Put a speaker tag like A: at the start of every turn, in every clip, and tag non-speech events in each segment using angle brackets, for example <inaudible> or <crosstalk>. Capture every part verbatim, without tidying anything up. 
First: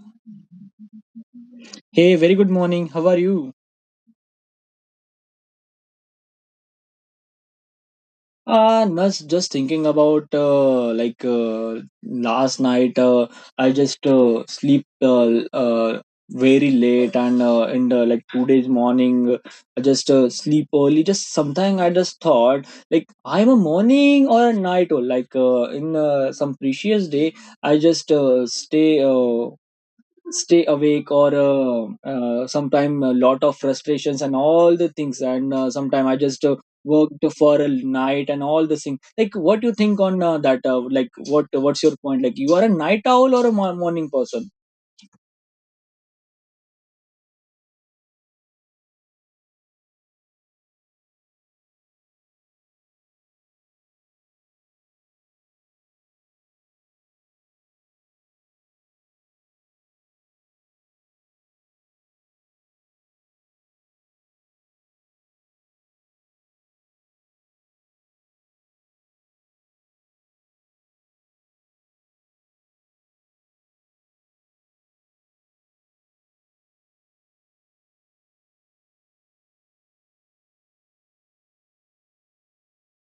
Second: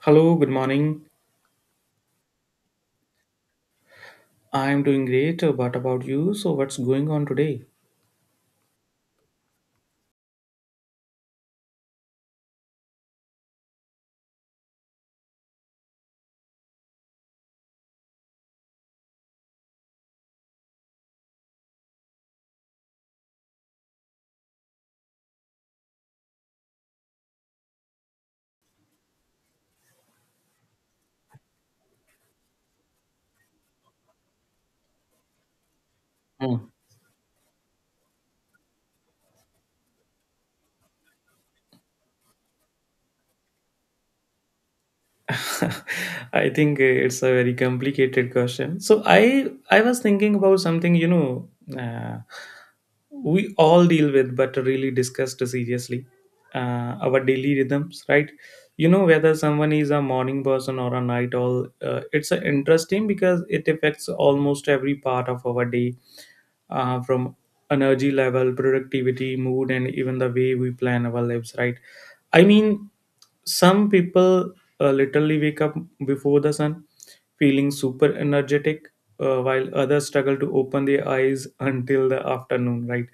A: Hello, good morning.
B: Hey, very good morning. How are you?
A: I'm doing great. What about you? So, what's going on today?
B: Uh, Nas, just thinking about uh, like uh, last night. Uh, I just uh, sleep uh, uh, very late, and uh, in the like today's morning, I just uh, sleep early. Just sometime I just thought like I'm a morning or a night owl. Like uh, in uh, some precious day, I just uh, stay. Uh, stay awake or uh, uh, sometime a lot of frustrations and all the things, and uh, sometime I just uh,
A: Hmm.
B: worked for a night and all the things. Like what do you think on uh, that, uh, like what what's your point, like you are a night owl or a mo- morning person?
A: <laughs> I think it's a very complicated question. So I I was thinking about something you know uh, we all deal with, but really discussed seriously. Uh, our daily rhythms, right? You know, whether someone is a morning person or a night owl. Uh, it's uh, interesting because it affects almost every part of our day, uh, from energy level, productivity, mood, and even the way we plan our lives, right? I mean, some people uh, literally wake up before the sun, feeling super energetic, uh, while others struggle to open their eyes until the afternoon, right?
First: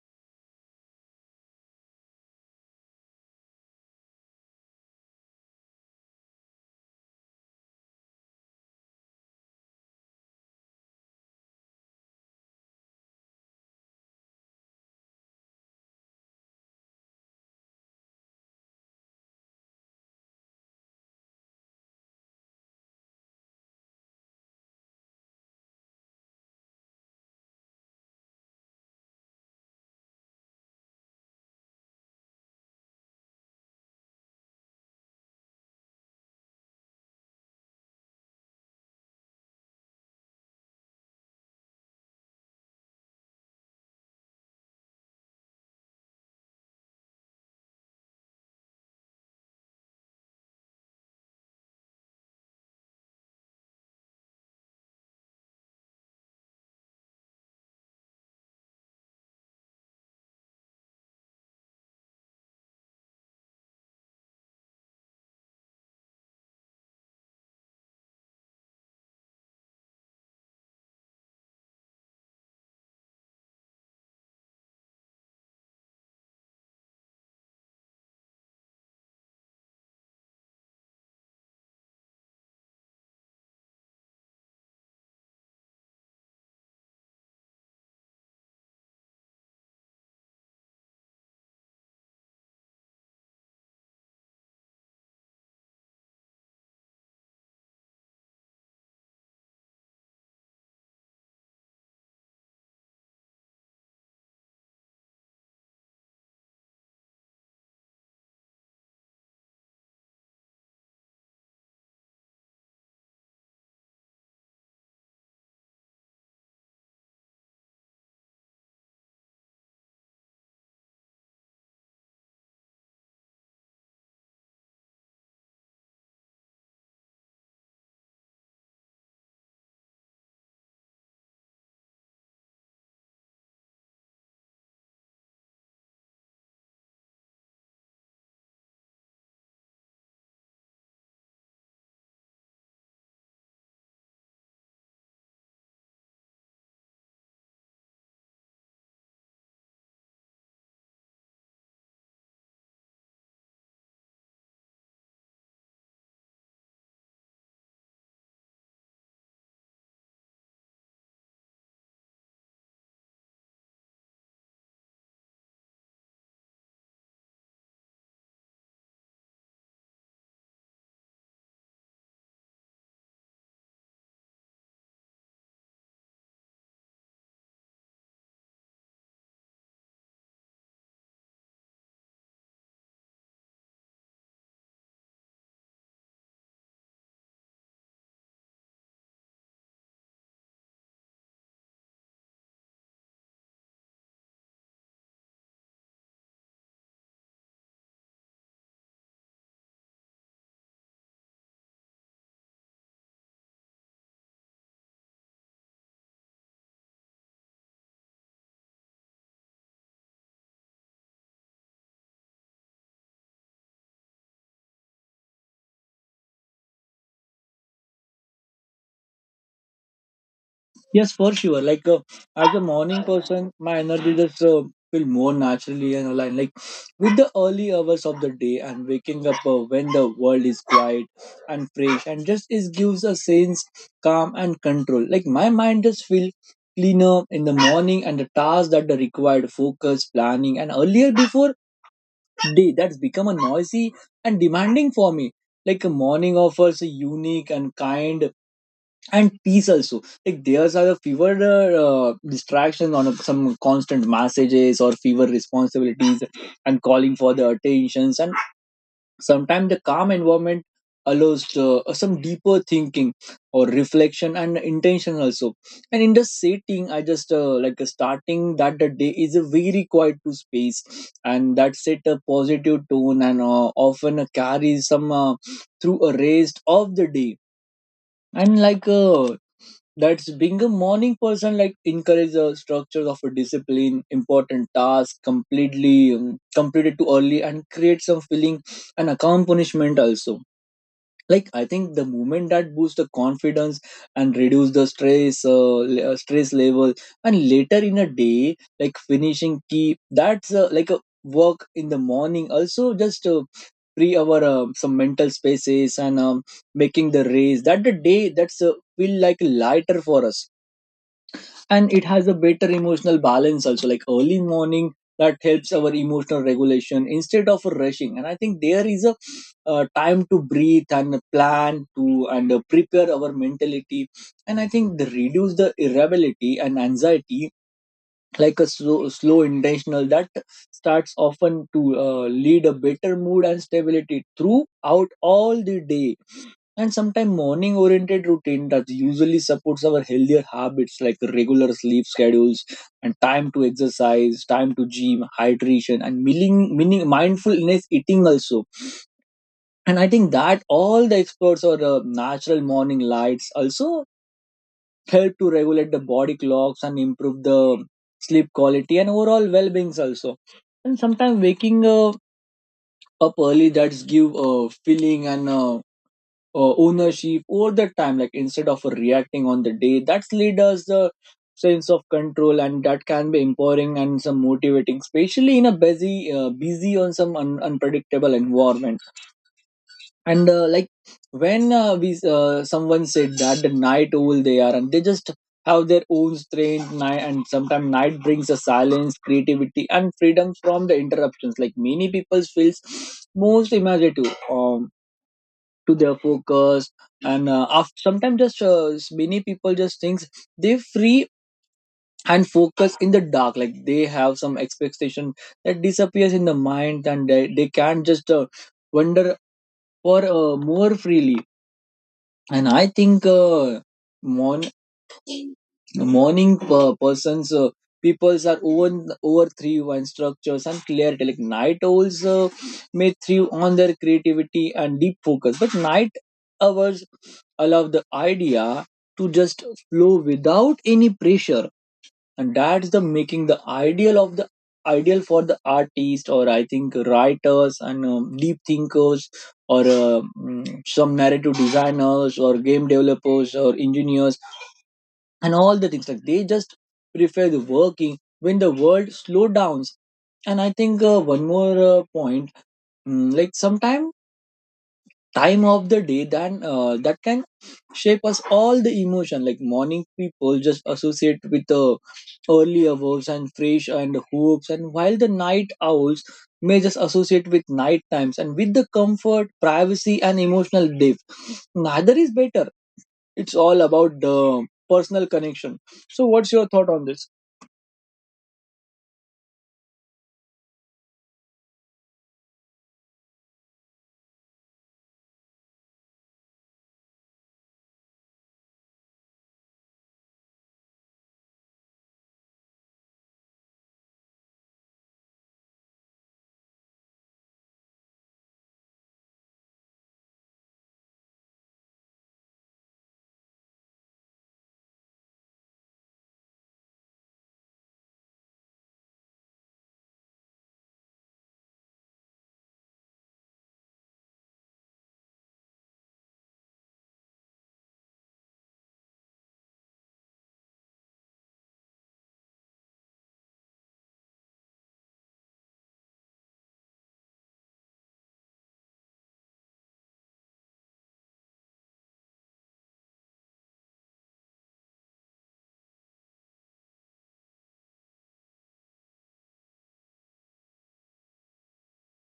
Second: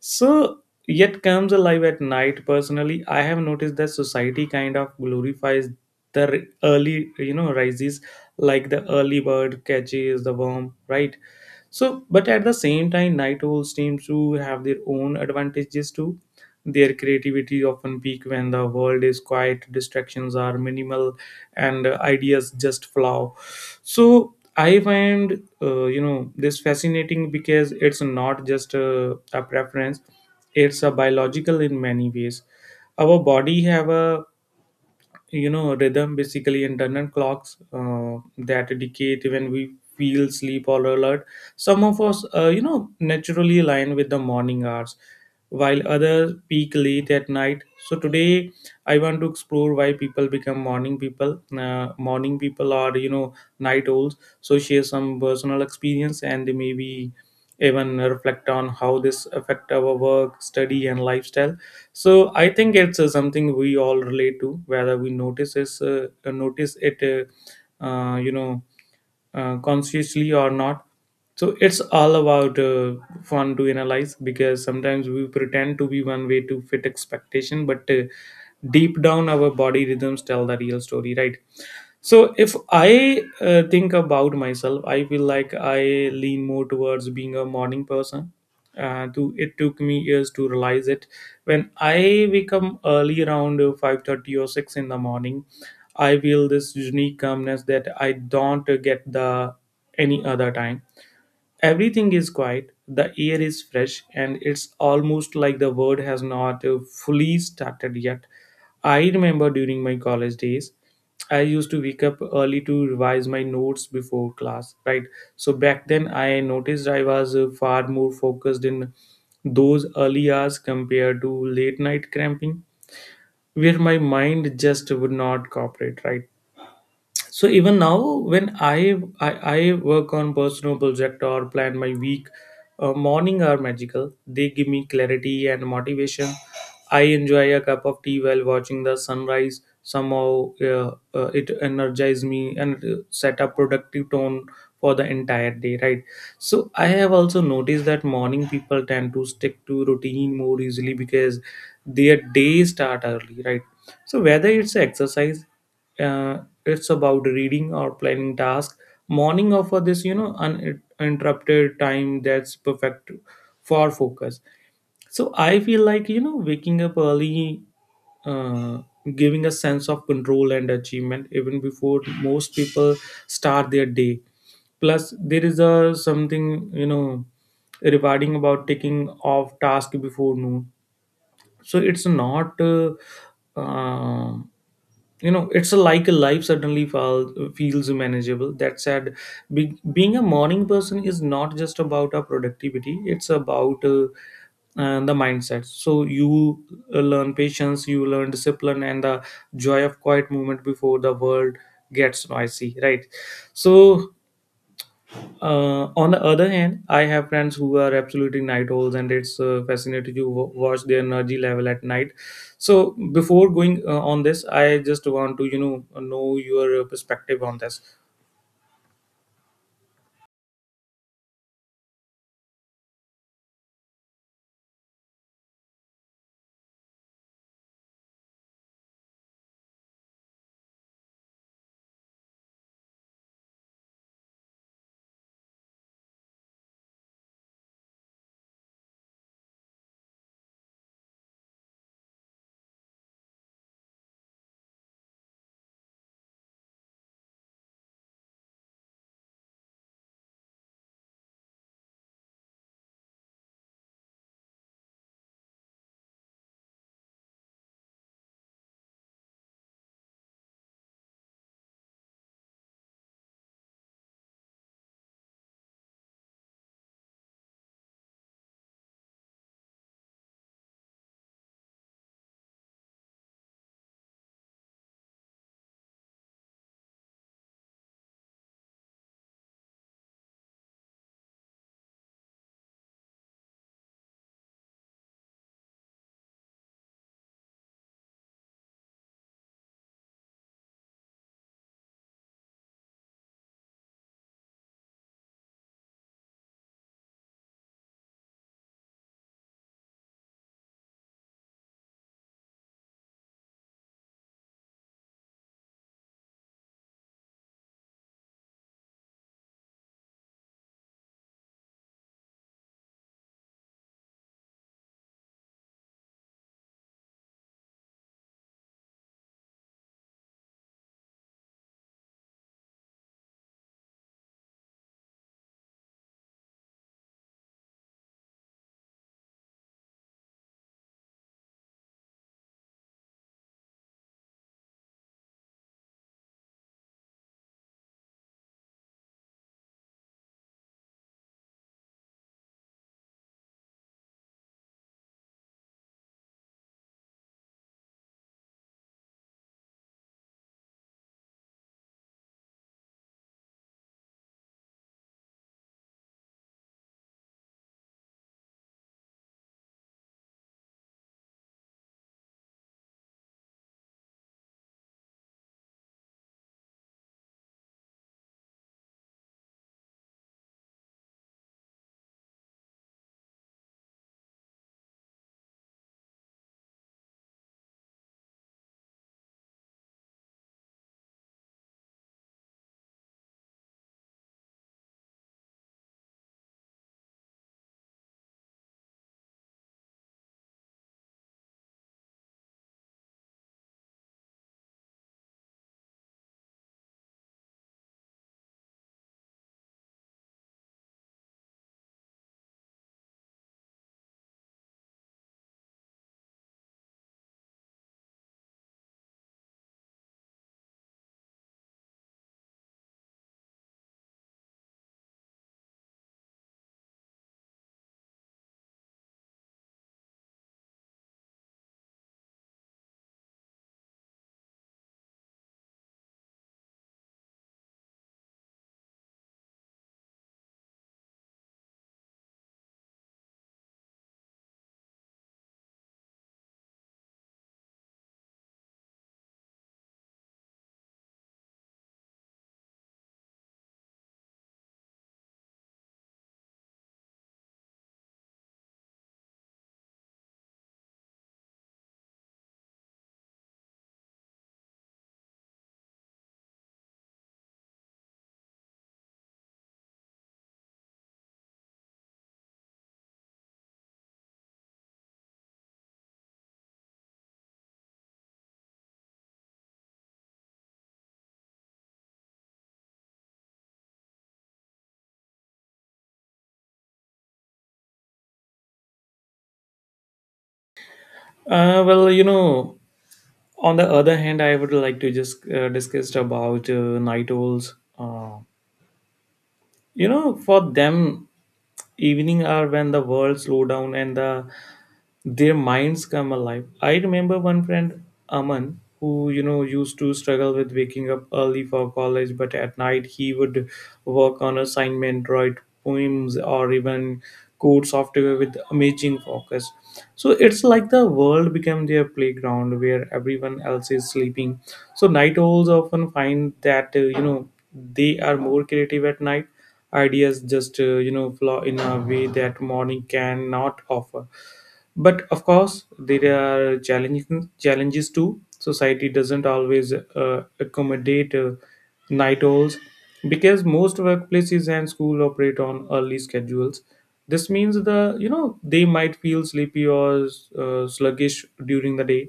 A: So, yet comes alive at night. Personally, I have noticed that society kind of glorifies the r- early, you know, rises, like the early bird catches the worm, right? So, but at the same time, night owls seems to have their own advantages too. Their creativity often peak when the world is quiet, distractions are minimal, and uh, ideas just flow. So I find uh, you know this fascinating because it's not just a, a preference; it's a biological in many ways. Our body have a you know rhythm, basically internal clocks uh, that indicate when we feel sleep or alert. Some of us uh, you know naturally align with the morning hours, while others peak late at night. So today, I want to explore why people become morning people, uh, morning people are, you know, night owls, so share some personal experience and maybe even reflect on how this affect our work, study and lifestyle. So I think it's uh, something we all relate to, whether we notice is uh, uh, notice it, uh, uh, you know uh, consciously or not. So it's all about uh, fun to analyze, because sometimes we pretend to be one way to fit expectation, but uh, deep down our body rhythms tell the real story, right? So if I uh, think about myself, I feel like I lean more towards being a morning person. Uh, to it took me years to realize it. When I wake up early around five thirty or six in the morning, I feel this unique calmness that I don't get the any other time. Everything is quiet, the air is fresh, and it's almost like the world has not uh, fully started yet. I remember during my college days, I used to wake up early to revise my notes before class, right? So back then, I noticed I was uh, far more focused in those early hours compared to late night cramping, where my mind just would not cooperate, right? So even now when I, I i work on personal project or plan my week, uh, morning are magical. They give me clarity and motivation. I enjoy a cup of tea while watching the sunrise. Somehow uh, uh, it energizes me and uh, set a productive tone for the entire day, right? So I have also noticed that morning people tend to stick to routine more easily because their day start early, right? So whether it's exercise, uh, it's about reading or planning tasks. Morning offer this, you know, uninterrupted time that's perfect for focus. So I feel like, you know, waking up early, uh, giving a sense of control and achievement even before most people start their day. Plus there is a something, you know, rewarding about taking off task before noon. So it's not. Uh, um you know, it's a, like a life suddenly fall, feels manageable. That said, be, being a morning person is not just about our productivity, it's about uh, uh, the mindset. So you uh, learn patience, you learn discipline and the joy of quiet movement before the world gets noisy, right? So uh, on the other hand, I have friends who are absolutely night owls, and it's uh, fascinating to wa- watch their energy level at night. So, before going uh, on this, I just want to you know know your perspective on this.
B: Yes, for sure. Like uh, as a morning person, my energy just uh, feel more naturally and aligned. Like with the early hours of the day, and waking up uh, when the world is quiet and fresh, and just it gives a sense calm and control. Like my mind just feel cleaner in the morning, and the tasks that are required focus, planning, and earlier before day that's become a noisy and demanding for me. Like a morning offers a unique and kind and peace also, like there's are the fewer uh, uh, distractions on a, some constant messages or fewer responsibilities and calling for the attentions, and sometimes the calm environment allows uh, some deeper thinking or reflection and intention also. And in the setting I just uh, like uh, starting that the day is a very quiet to space, and that set a positive tone and uh, often carries some uh, through a rest of the day. And like uh, that's being a morning person, like encourage a structure of a discipline important task completely um, completed too early and create some feeling and accomplishment also. Like I think the movement that boosts the confidence and reduce the stress uh, le- uh, stress level and later in a day, like finishing key that's uh, like a work in the morning also just uh, free our uh, some mental spaces, and um, making the race that the day that's uh, feel like lighter for us. And it has a better emotional balance also, like early morning that helps our emotional regulation instead of rushing, and I think there is a uh, time to breathe and plan to and uh, prepare our mentality. And I think the reduce the irritability and anxiety, like a slow, slow intentional that starts often to uh, lead a better mood and stability throughout all the day. And sometimes morning oriented routine that usually supports our healthier habits, like regular sleep schedules and time to exercise, time to gym, hydration and meaning, meaning mindfulness eating also. And I think that all the experts or uh, natural morning lights also help to regulate the body clocks and improve the sleep quality and overall well-beings also. And sometimes waking uh, up early that's give a feeling and uh, uh, ownership over the time, like instead of reacting on the day that's lead us the sense of control, and that can be empowering and some motivating, especially in a busy uh, busy on some un- unpredictable environment. And uh, like when uh, we uh, someone said that the night owl they are, and they just have their own strange night, and sometimes night brings a silence creativity and freedom from the interruptions, like many people feels most imaginative um to their focus. And uh, after, sometimes just uh, many people just thinks they free and focus in the dark, like they have some expectation that disappears in the mind, and they, they can't just uh, wonder for uh, more freely. And I think uh, morn- morning per- persons uh, peoples are over over three one structures and clarity. Like night owls uh, may thrive on their creativity and deep focus, but night hours allow the idea to just flow without any pressure, and that's the making the ideal of the ideal for the artist, or I think writers, and um, deep thinkers, or uh, mm, some narrative designers or game developers or engineers and all the things, like they just prefer the working when the world slow downs. And I think uh, one more uh, point, mm, like sometimes time of the day that uh, that can shape us all the emotion, like morning people just associate with the early hours and fresh and hopes, and while the night owls may just associate with night times and with the comfort privacy and emotional depth. Neither is better, it's all about the personal connection. So what's your thought on this?
A: Uh, well, you know, on the other hand, I would like to just uh, discuss about uh, night owls. Uh, you know, for them, evening are when the world slow down and the their minds come alive. I remember one friend, Aman, who you know used to struggle with waking up early for college, but at night he would work on assignment, write poems, or even code software with amazing focus. So it's like the world became their playground where everyone else is sleeping. So night owls often find that uh, you know they are more creative at night. Ideas just uh, you know flow in a way that morning cannot offer. But of course there are challenging challenges too. Society doesn't always uh, accommodate uh, night owls, because most workplaces and school operate on early schedules. This means the, you know, they might feel sleepy or uh, sluggish during the day,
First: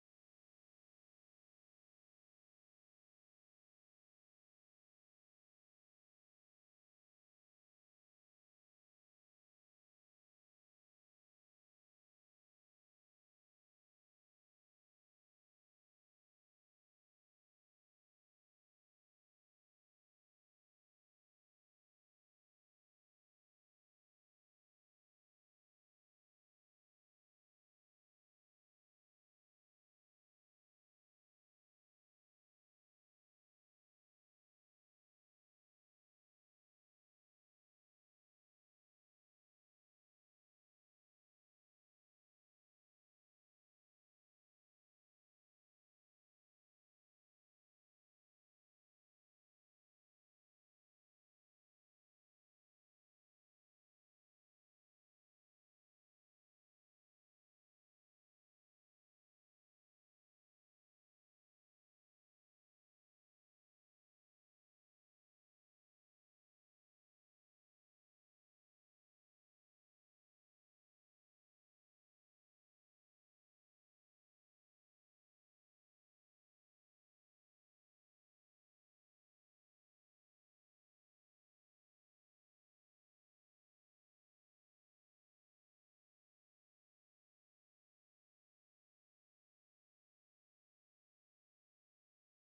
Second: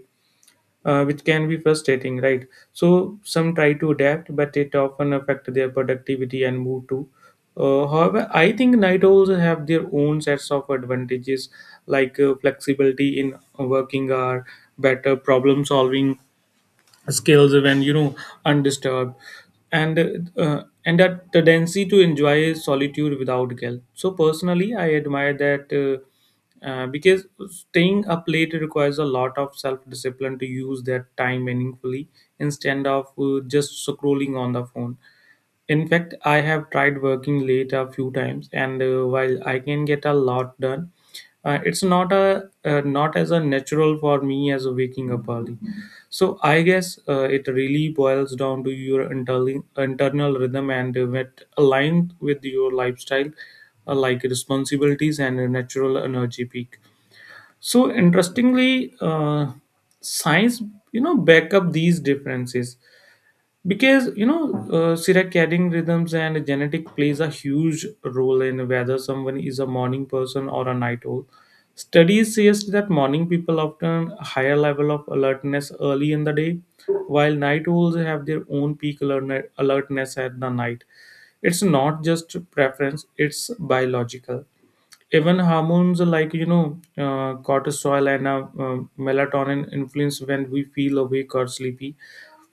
A: uh, which can be frustrating, right? So some try to adapt, but it often affect their productivity and mood too. Uh, however, I think night owls have their own sets of advantages, like uh, flexibility in working hour, better problem solving skills when, you know, undisturbed, and uh, and that tendency to enjoy solitude without guilt. So personally I admire that, uh, uh, because staying up late requires a lot of self discipline to use that time meaningfully instead of uh, just scrolling on the phone. In fact, I have tried working late a few times, and uh, while I can get a lot done, uh, it's not a uh, not as a natural for me as waking up early. So I guess uh, it really boils down to your internal internal rhythm and uh, what aligned with your lifestyle, uh, like responsibilities and a natural energy peak. So interestingly, uh, science, you know, back up these differences, because, you know, uh, circadian rhythms and genetic plays a huge role in whether someone is a morning person or a night owl. Studies suggest that morning people often higher level of alertness early in the day, while night owls have their own peak alertne- alertness at the night. It's not just preference, it's biological. Even hormones like, you know, uh, cortisol and uh, um, melatonin influence when we feel awake or sleepy.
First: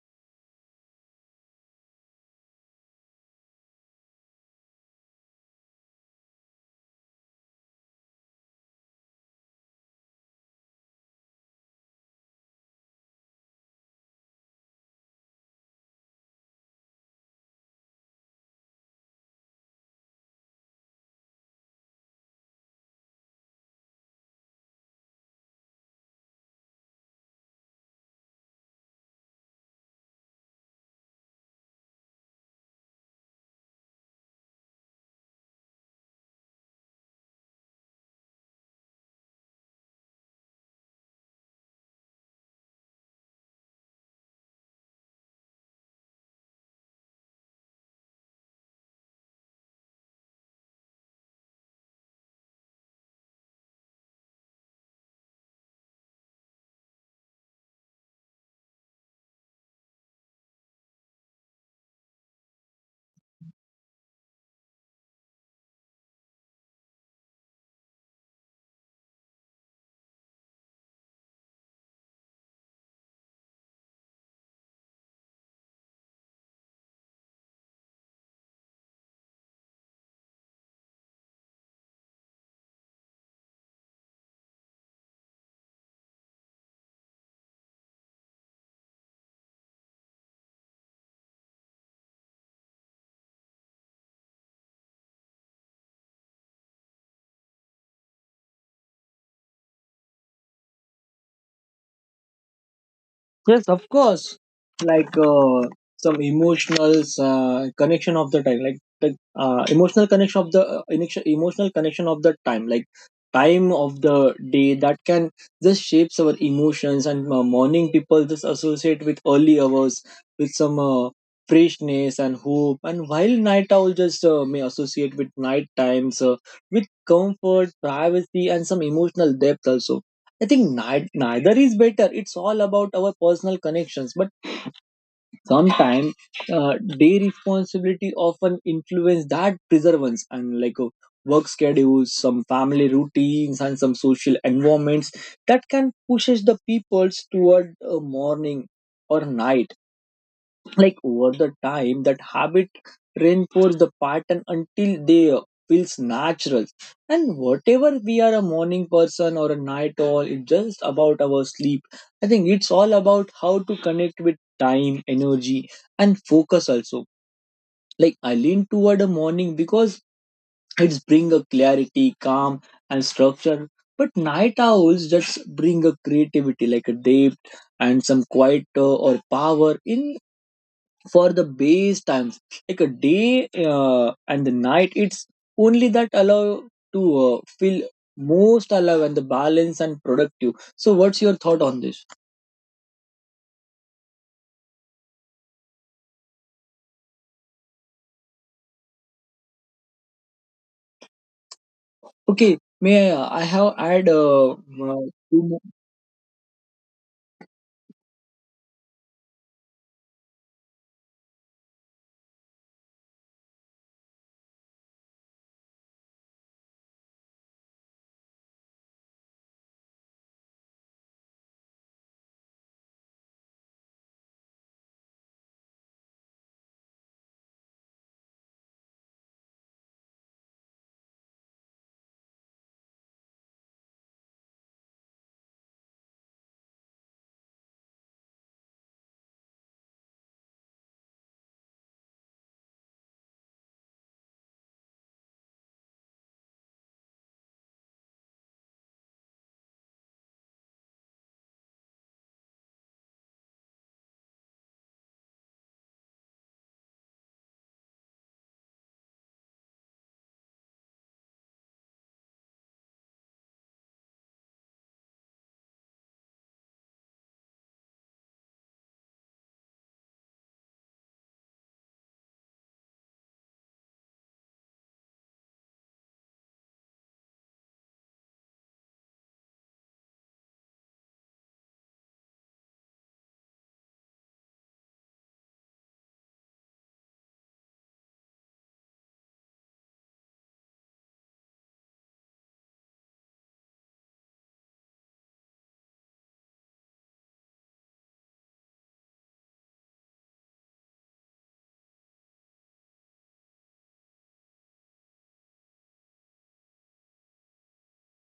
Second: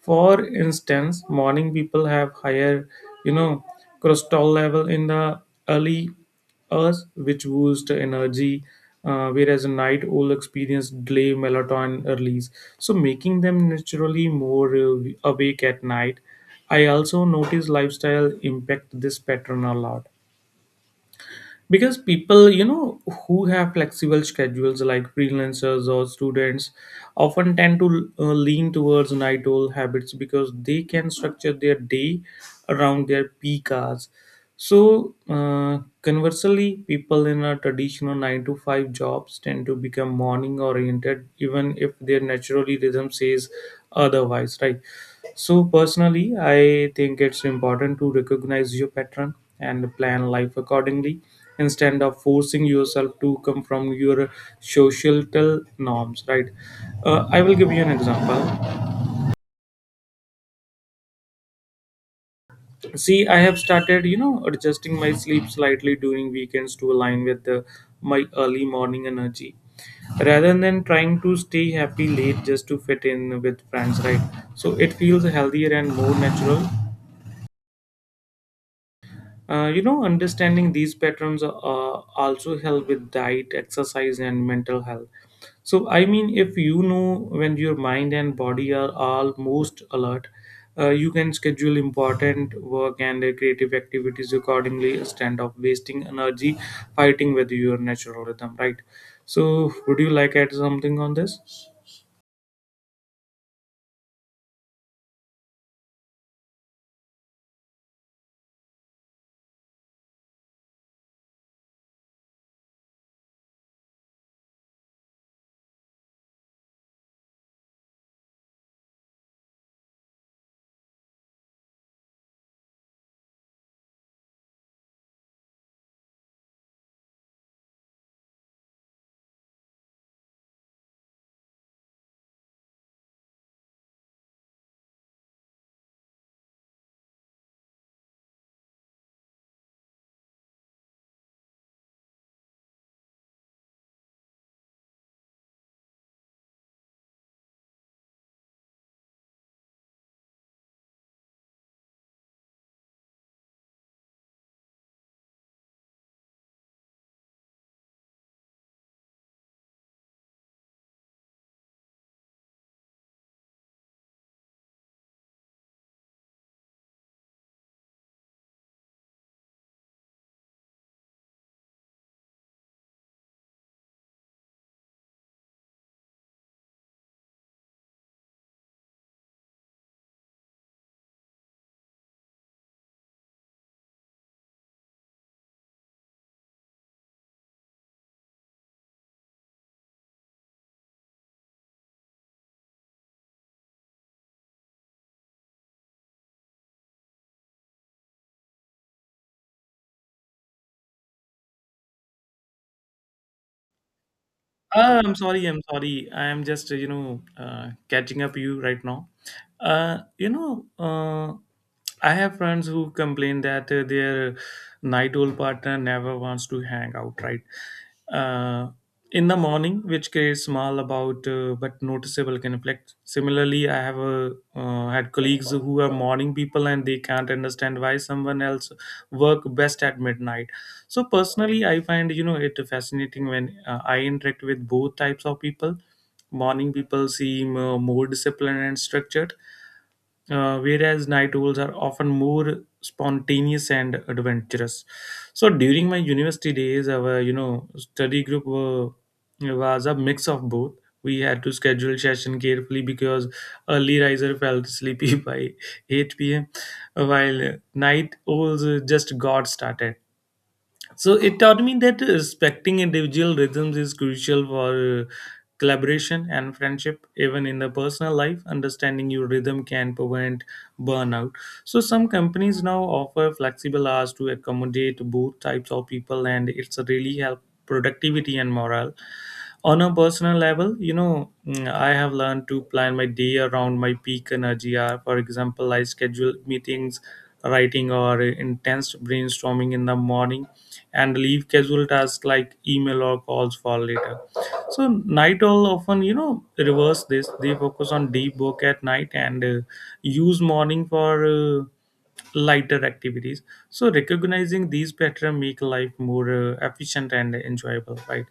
A: For instance, morning people have higher, you know, cortisol level in the early hours, which boost energy, uh, whereas night owl experience delay melatonin release, so making them naturally more uh, awake at night. I also notice lifestyle impact this pattern a lot, because people, you know, who have flexible schedules like freelancers or students, often tend to uh, lean towards night owl habits because they can structure their day around their peak hours. So uh, conversely, people in a traditional nine to five jobs tend to become morning oriented even if their naturally rhythm says otherwise, right? So personally, I think it's important to recognize your pattern and plan life accordingly, instead of forcing yourself to come from your societal norms, right? uh, I will give you an example. See, I have started, you know, adjusting my sleep slightly during weekends to align with the, my early morning energy, rather than trying to stay happy late just to fit in with friends, right? So it feels healthier and more natural. Uh, you know, understanding these patterns uh, also help with diet, exercise, and mental health. So, I mean, if you know when your mind and body are all most alert, uh, you can schedule important work and uh, creative activities accordingly instead of wasting energy fighting with your natural rhythm, right? So, would you like add something on this?
B: Yes, of course. Like uh, some emotional uh, connection of the time, like the uh, emotional connection of the uh, initio- emotional connection of the time, like time of the day that can just shapes our emotions. And uh, morning people just associate with early hours, with some uh, freshness and hope. And while night owl just uh, may associate with night times, uh, with comfort, privacy, and some emotional depth also. I think ni- neither is better. It's all about our personal connections. But sometimes, uh, day responsibility often influence that preservance, and like uh, work schedules, some family routines, and some social environments that can pushes the peoples toward uh, morning or night. Like over the time that habit reinforce the pattern until they uh, feels natural. And whatever we are a morning person or a night owl, it's just about our sleep. I think it's all about how to connect with time, energy, and focus also. Like I lean toward a morning because it's bring a clarity, calm, and structure, but night owls just bring a creativity, like a depth and some quiet uh, or power in for the base times. Like a day uh, and the night, it's only that allow to uh, feel most alive, and the balance and productive. So what's your thought on this? Okay, may i, uh, I have add uh,
A: Uh,
B: uh,
A: I'm
B: two
A: sorry. I'm
B: more-
A: sorry. I'm just uh, you know uh, catching up you right now. Uh, you know, uh, I have friends who complain that uh, their night-old partner never wants to hang out. Right. Uh, in the morning, which creates small about uh, but noticeable conflict. Similarly, I have uh, uh, had colleagues who are morning people and they can't understand why someone else work best at midnight. So personally I find, you know, it fascinating when uh, I interact with both types of people. Morning people seem uh, more disciplined and structured, uh, whereas night owls are often more spontaneous and adventurous. So during my university days our, you know, study group were, was a mix of both. We had to schedule session carefully because early riser felt sleepy <laughs> by eight p m p.m while night owls uh, just got started. So it taught me that respecting individual rhythms is crucial for uh, collaboration and friendship, even in the personal life. Understanding your rhythm can prevent burnout. So some companies now offer flexible hours to accommodate both types of people, and it's really help productivity and morale. On a personal level, you know, mm, I have learned to plan my day around my peak energy hour. For example, I schedule meetings, writing, or intense brainstorming in the morning and leave casual tasks like email or calls for later. So night owl often, you know, reverse this. They focus on deep work at night and uh, use morning for uh, lighter activities. So recognizing these patterns make life more uh, efficient and enjoyable, right?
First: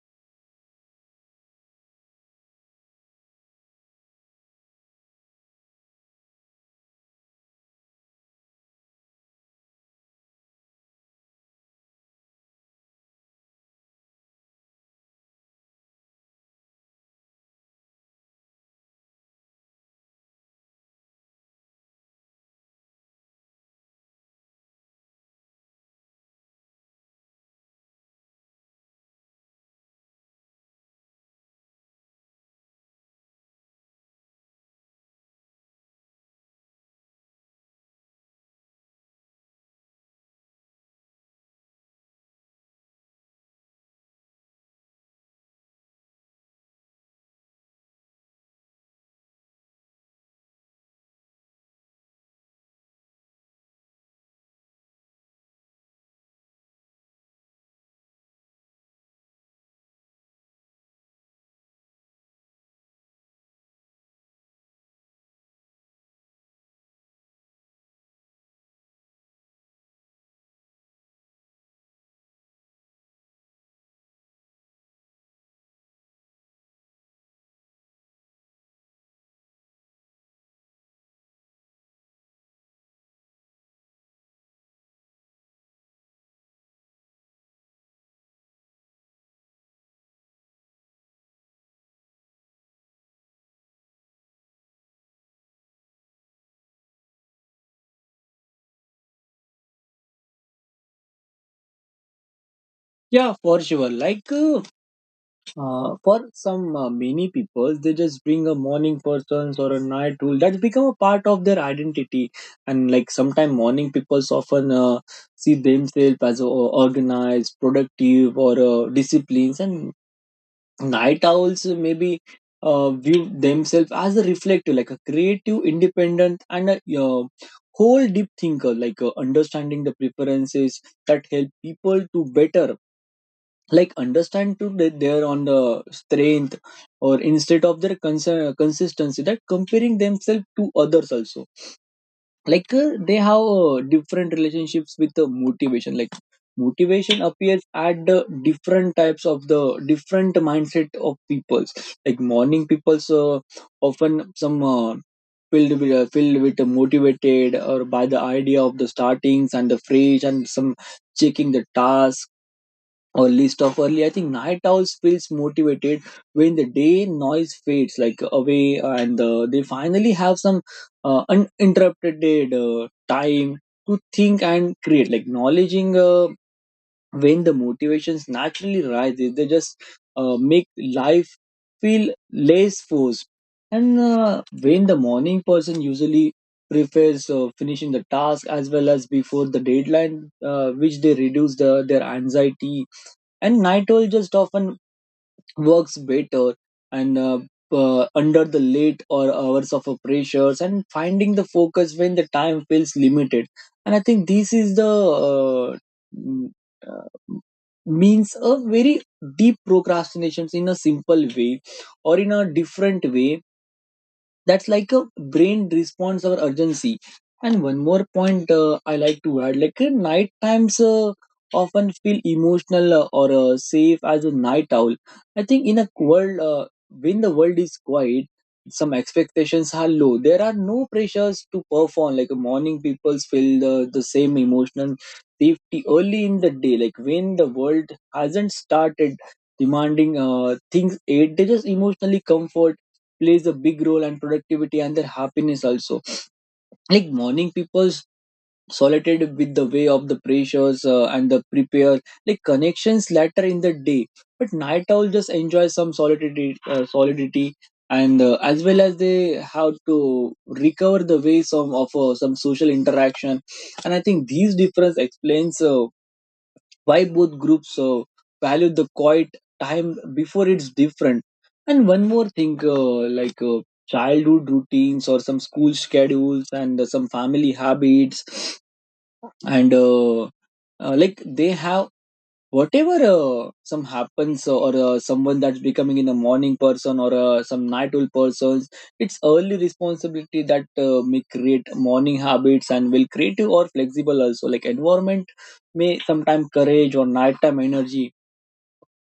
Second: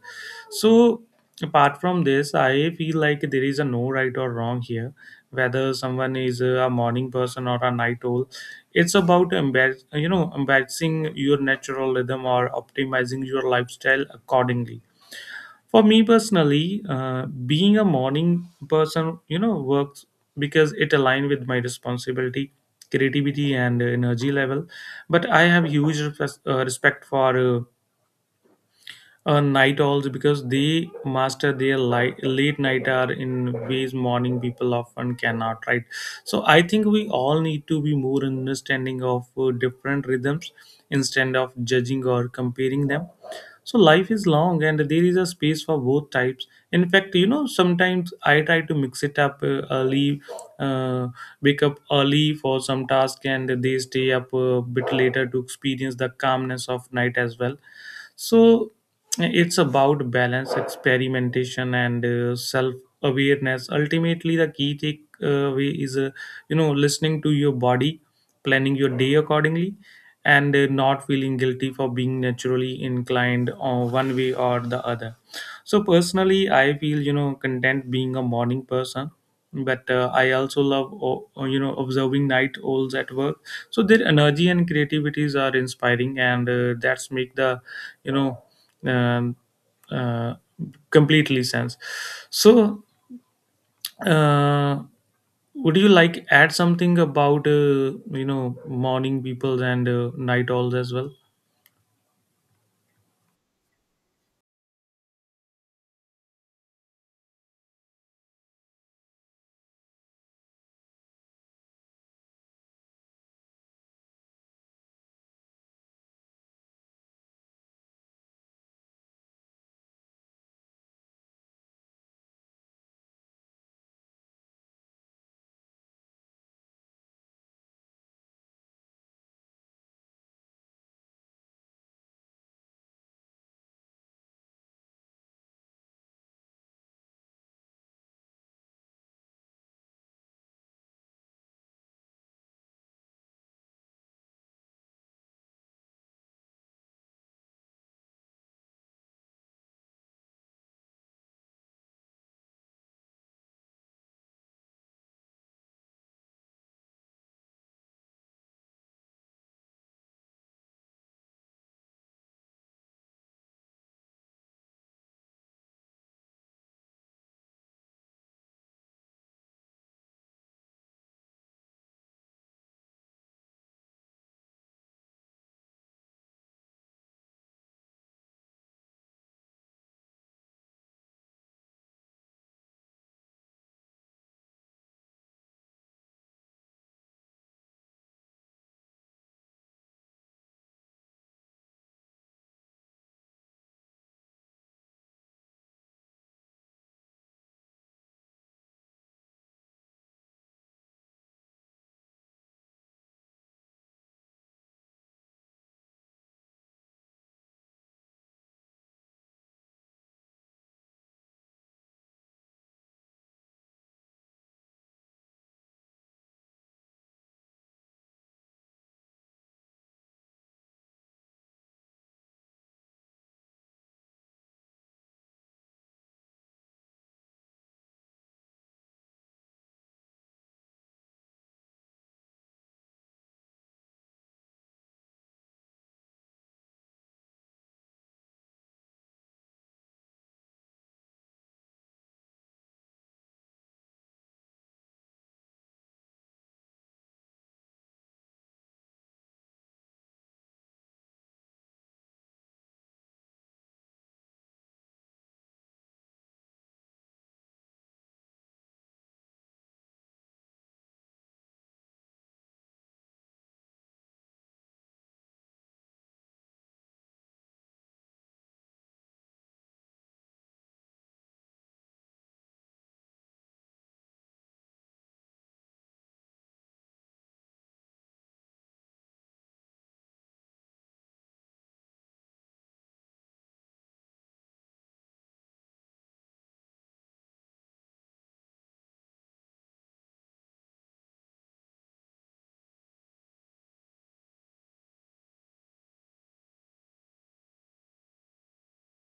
A: So apart from this, I feel like there is a no right or wrong here. Whether someone is uh, a morning person or a night owl, it's about embar- you know embracing your natural rhythm or optimizing your lifestyle accordingly. For me personally, uh, being a morning person you know works because it aligns with my responsibility, creativity and energy level. But I have huge res- uh, respect for uh, uh, night owls because they master their light, late night hour in ways morning people often cannot, right? So I think we all need to be more understanding of uh, different rhythms instead of judging or comparing them. So life is long and there is a space for both types. In fact, you know, sometimes I try to mix it up, uh, early, uh, wake up early for some task and they stay up a bit later to experience the calmness of night as well. So it's about balance, experimentation, and uh, self awareness. Ultimately, the key takeaway is, uh, you know, listening to your body, planning your day accordingly, and uh, not feeling guilty for being naturally inclined uh, one way or the other. So personally I feel you know content being a morning person, but uh, I also love o- o- you know observing night owls at work. So their energy and creativities are inspiring, and uh, that's make the you know um, uh, completely sense. So uh, would you like add something about uh, you know morning people and uh, night owls as well?
B: yeah, for sure. Like uh, Uh, for some uh, many people, they just bring a morning persons or a night rule that's become a part of their identity. And like sometimes morning people often uh, see themselves as uh, organized, productive, or uh, disciplines, and night owls maybe uh, view themselves as a reflective, like a creative, independent, and a uh, whole deep thinker. Like uh, understanding the preferences that help people to better, like understand to they- they on the strength, or instead of their cons- consistency that comparing themselves to others also. Like uh, they have uh, different relationships with the motivation. Like motivation appears at the different types of the different mindset of peoples. Like morning peoples uh, often some uh, filled with, uh, filled with uh, motivated or by the idea of the startings and the fresh and some checking the task or least of early. I think night owls feels motivated when the day noise fades like away, and uh, they finally have some uh, uninterrupted uh, time to think and create. Like acknowledging uh, when the motivations naturally rises, they just uh, make life feel less forced. And uh, when the morning person usually prefers uh, finishing the task as well as before the deadline, uh, which they reduce the, their anxiety, and night owl just often works better and uh, uh, under the late or hours of uh, pressures, and finding the focus when the time feels limited. And I think this is the uh, mm, uh, means a very deep procrastinations in a simple way or in a different way, that's like a brain response or urgency. And one more point, uh, I like to add, like uh, night times uh, often feel emotional uh, or uh, safe as a night owl. I think in a world uh, when the world is quiet, some expectations are low, there are no pressures to perform. Like uh, morning people feel the, the same emotional safety early in the day, like when the world hasn't started demanding uh, things. It they just emotionally comfort plays a big role and productivity and their happiness also. Like morning people's solitude with the way of the pressures uh, and the prepare like connections later in the day, but night owl just enjoy some solidity, uh, solidity, and uh, as well as they have to recover the ways of, of uh, some social interaction. And I think these difference explains uh, why both groups uh, value the quiet time before it's different. And one more thing, uh, like uh, childhood routines or some school schedules and uh, some family habits, and uh, uh, like they have whatever uh, some happens, or uh, someone that's becoming in a morning person or uh, some night owl persons, it's early responsibility that uh, may create morning habits, and will creative or flexible also, like environment may sometime courage or nighttime energy.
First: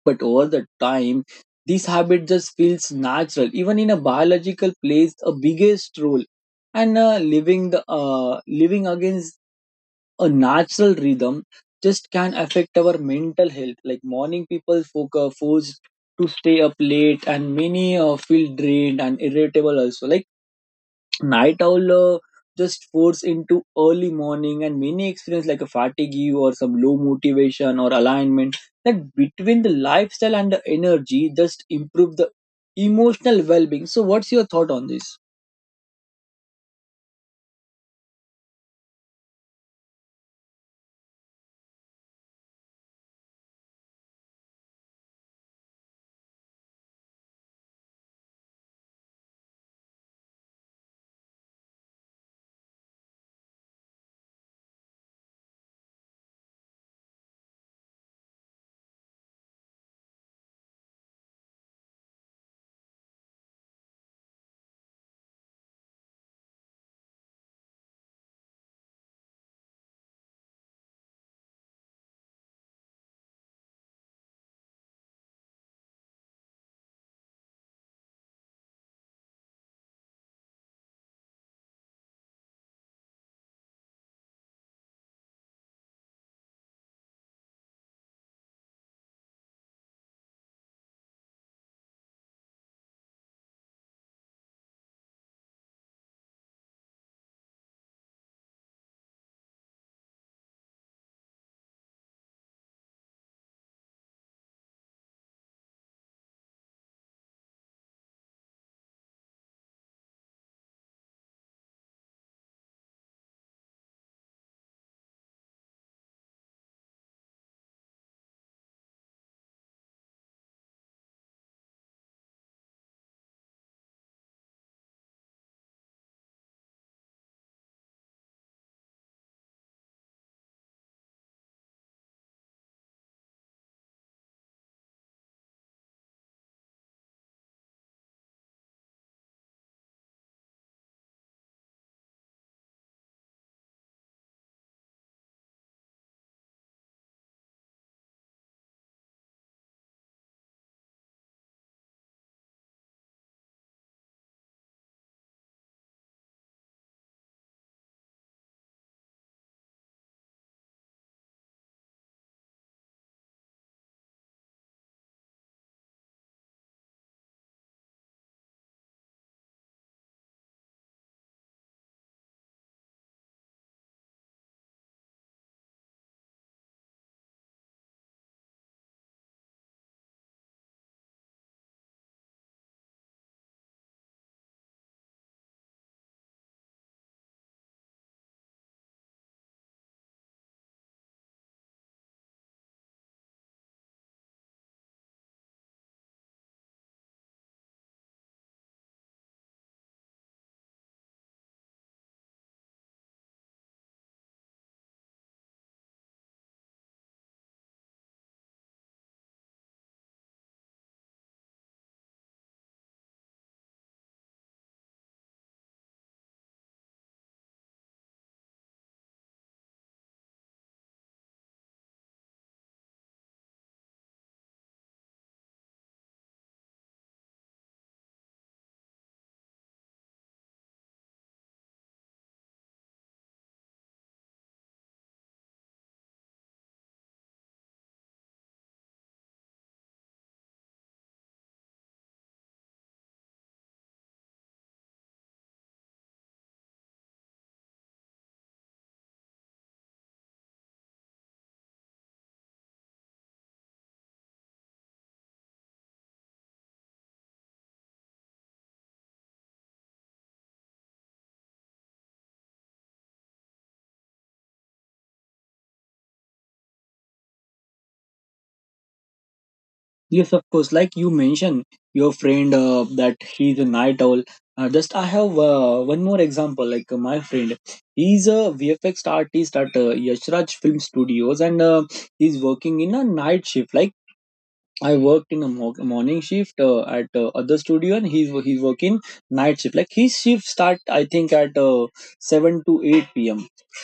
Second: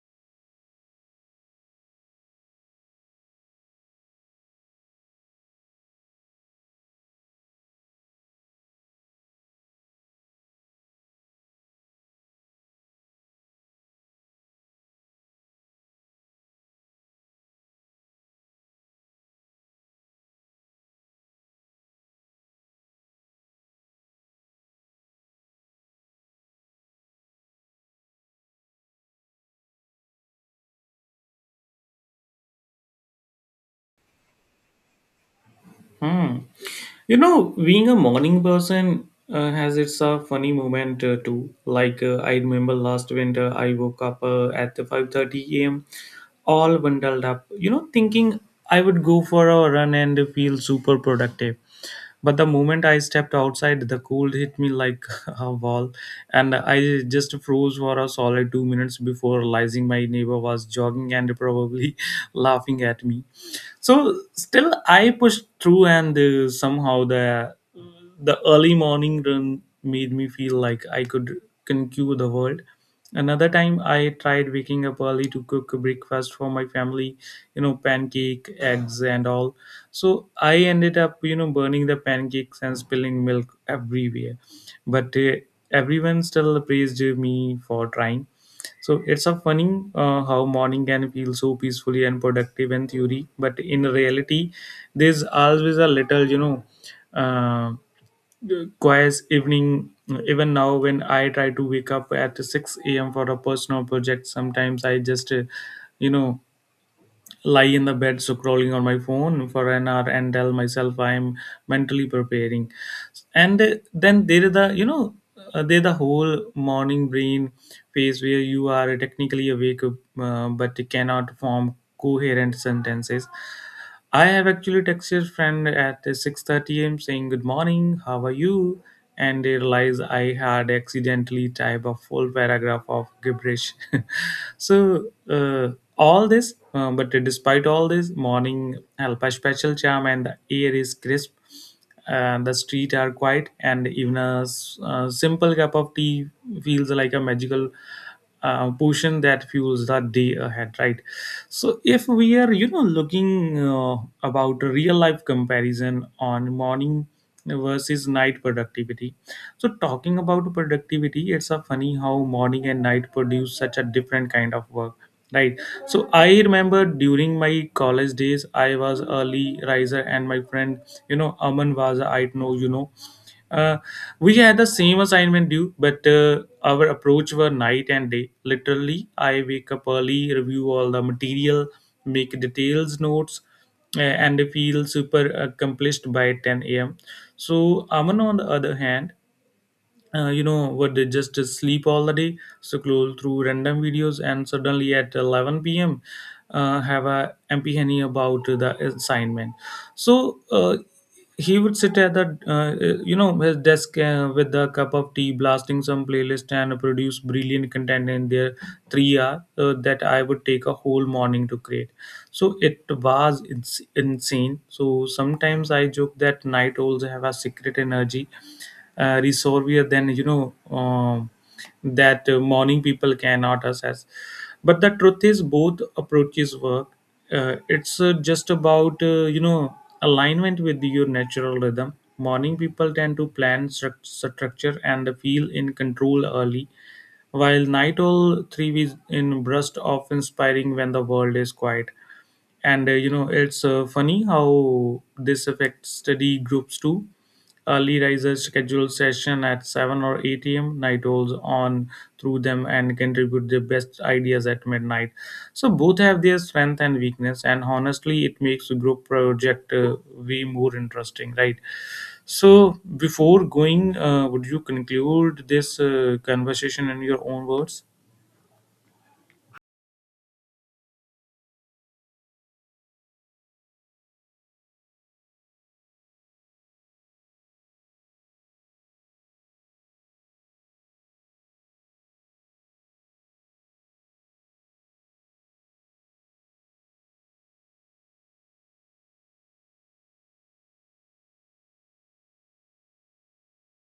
B: But over The time, this habit just feels natural, even in a biological plays a biggest role. And uh, living the uh, living against a natural rhythm just can affect our mental health. Like morning people folk are forced to stay up late, and many uh, feel drained and irritable also. Like night owl uh, just force into early morning, and many experience like a fatigue or some low motivation or alignment. That between the lifestyle and the energy just improve the emotional well-being. So what's your thought on this?
A: Hmm. You know, being a morning person uh, has its uh, funny moment uh, too. Like uh, I remember last winter, I woke up uh, at five thirty a m all bundled up. You know, thinking I would go for a run and feel super productive. But the moment I stepped outside, the cold hit me like <laughs> a wall, and I just froze for a solid two minutes before realizing my neighbor was jogging and probably <laughs> laughing at me. So still I pushed through, and uh, somehow the the early morning run made me feel like I could conquer the world. Another time I tried waking up early to cook a breakfast for my family, you know pancake, eggs and all. So I ended up you know burning the pancakes and spilling milk everywhere, but uh, everyone still praised me for trying. So it's a funny uh, how morning can feel so peacefully and productive in theory, but in reality, there's always a little, you know, uh, quiet evening. Even now, when I try to wake up at six a m for a personal project, sometimes I just, uh, you know, lie in the bed scrolling on my phone for an hour and tell myself I'm mentally preparing. And uh, then there is the you know uh, there the whole morning brain phase where you are technically awake, uh, but cannot form coherent sentences. I have actually texted friend at six thirty a m saying good morning, how are you? And they realized I had accidentally typed a full paragraph of gibberish. <laughs> So uh, all this, uh, but despite all this, morning help a special charm, and the air is crisp and the street are quiet, and even a, s- a simple cup of tea feels like a magical uh, potion that fuels the day ahead, right? So if we are you know looking uh, about a real life comparison on morning versus night productivity. So, talking about productivity, it's a funny how morning and night produce such a different kind of work, right? So, I remember during my college days, I was early riser, and my friend, you know, Aman was, I know, you know, uh, we had the same assignment due, but uh, our approach were night and day. Literally, I wake up early, review all the material, make details notes uh, and feel super accomplished by ten a m. So Aman, on the other hand, uh, you know, would they just sleep all the day, scroll through random videos, and suddenly at eleven p m. Uh, have a empty henny about the assignment. So uh, he would sit at the uh, you know his desk uh, with a cup of tea, blasting some playlist, and produce brilliant content in their three hour uh, that I would take a whole morning to create. So it was ins- insane. So sometimes I joke that night owls have a secret energy, uh, resolvier than you know um, that uh, morning people cannot assess. But the truth is both approaches work. Uh, it's uh, just about, uh, you know alignment with your natural rhythm. Morning people tend to plan struc- structure and feel in control early, while night owl three is in burst of inspiring when the world is quiet. And uh, you know it's uh, funny how this affects study groups too. Early risers schedule session at seven or eight a m. Night owls on through them and contribute their best ideas at midnight. So both have their strength and weakness, and honestly it makes a group project uh, way more interesting, right? So before going, uh, would you conclude this uh, conversation in your own words?
B: Yes, of course. Like you mentioned your friend uh, that he's a night owl. Uh, just I have uh, one more example. Like uh, my friend, he's a vfx artist at uh, yashraj film studios, and uh, he's working in a night shift. Like I worked in a mo- morning shift uh, at uh, other studio, and he's he's working night shift. Like his shift start, I think, at uh, seven to eight p m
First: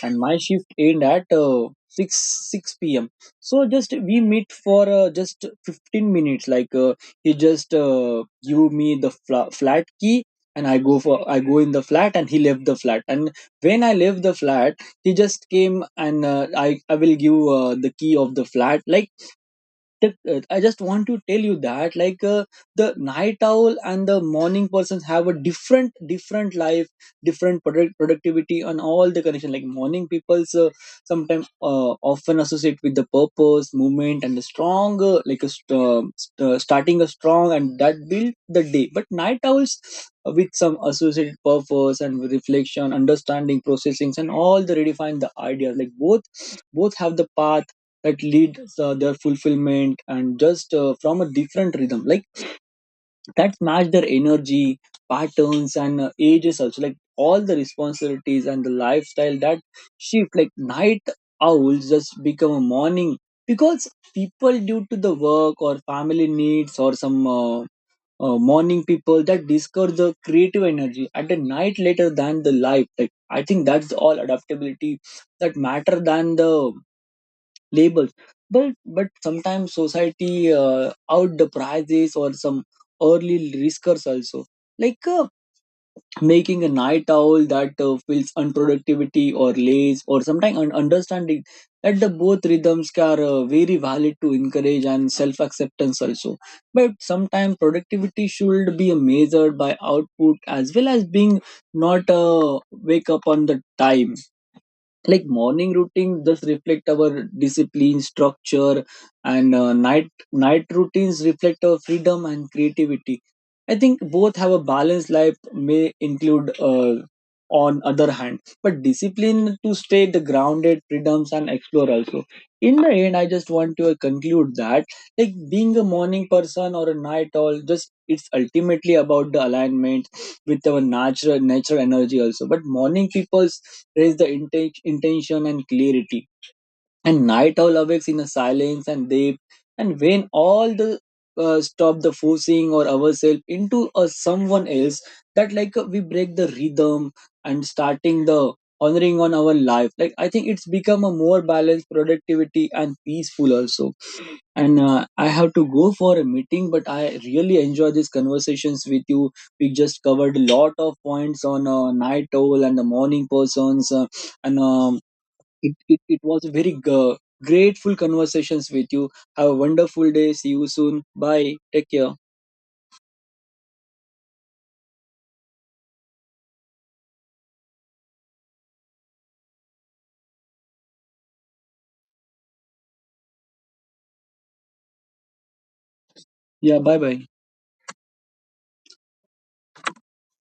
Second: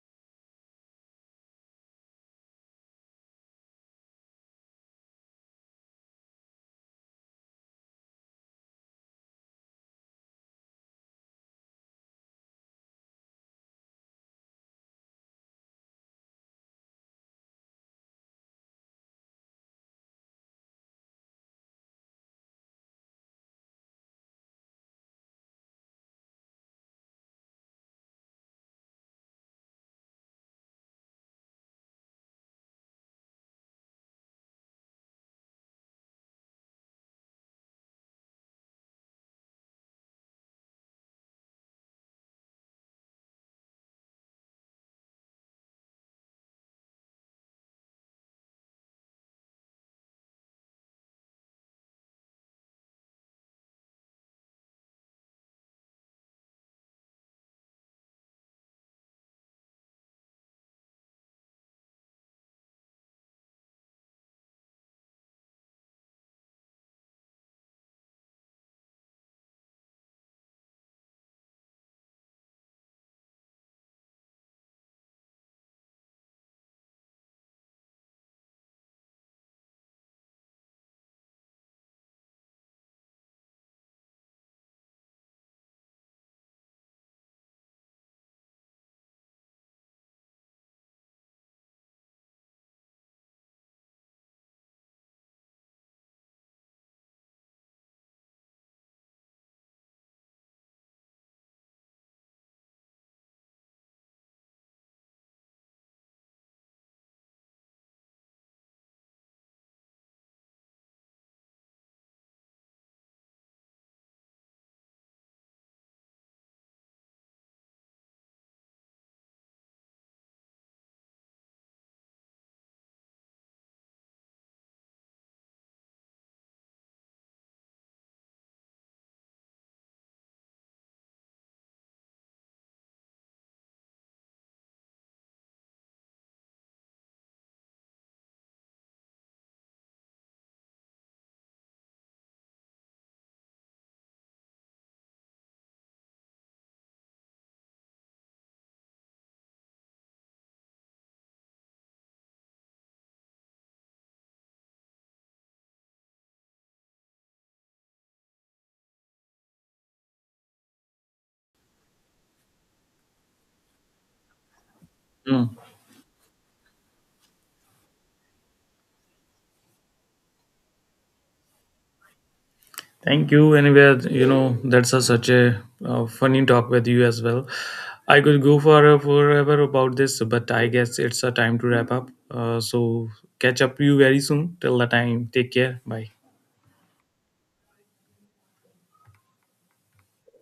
B: And my shift end at uh, six six p.m. So just we meet for uh, just fifteen minutes. Like uh, he just uh, give me the fla- flat key, and I go for I go in the flat, and he left the flat. And when I left the flat, he just came, and uh, I I will give uh, the key of the flat. Like that uh, I just want to tell you that, like, uh, the night owl and the morning persons have a different different life, different product, productivity, and all the connection. Like morning people's uh, sometimes uh, often associate with the purpose movement and a strong, uh, like a st- uh, st- uh, starting a strong and that build the day. But night owls uh, with some associated purpose and reflection, understanding processings, and all the redefine the idea. Like both both have the path that leads uh, their fulfillment and just uh, from a different rhythm, like that match their energy patterns and uh, ages also. Like all the responsibilities and the lifestyle that shift, like night owls just become a morning, because people due to the work or family needs or some uh, uh, morning people that discard the creative energy at the night later than the life. Like I think that's all adaptability that matter than the labels. But but sometimes society uh, out the prizes or some early riskers also, like uh, making a night owl that uh, feels unproductivity or lazy, or sometimes un- understanding that the both rhythms are uh, very valid to encourage and self acceptance also. But sometimes productivity should be measured by output as well as being, not uh, wake up on the time. Like morning routine does reflect our discipline structure, and uh, night night routines reflect our freedom and creativity. I think both have a balanced life, may include uh, on other hand, but discipline to stay the grounded freedoms and explore also. In the end, I just want to uh, conclude that, like, being a morning person or a night owl, just it's ultimately about the alignment with our natural natural energy also. But morning peoples raise the inten- intention and clarity, and night owl awakes in a silence and deep. And when all the uh, stop the forcing or ourselves into a someone else, that like uh, we break the rhythm and starting the honoring on our life. Like I think it's become a more balanced productivity and peaceful also. And uh, I have to go for a meeting, but I really enjoy these conversations with you. We just covered a lot of points on uh, night owl and the morning persons, uh, and um, it, it, it was a very g- grateful conversations with you. Have a wonderful day. See you soon. Bye, take care.
A: Thank you. Anyway, you know, that's a, such a uh, funny talk with you as well. I could go for forever about this, but I guess it's a time to wrap up. Uh, so catch up you very soon. Till the time, take care. Bye.
B: Yeah, bye bye.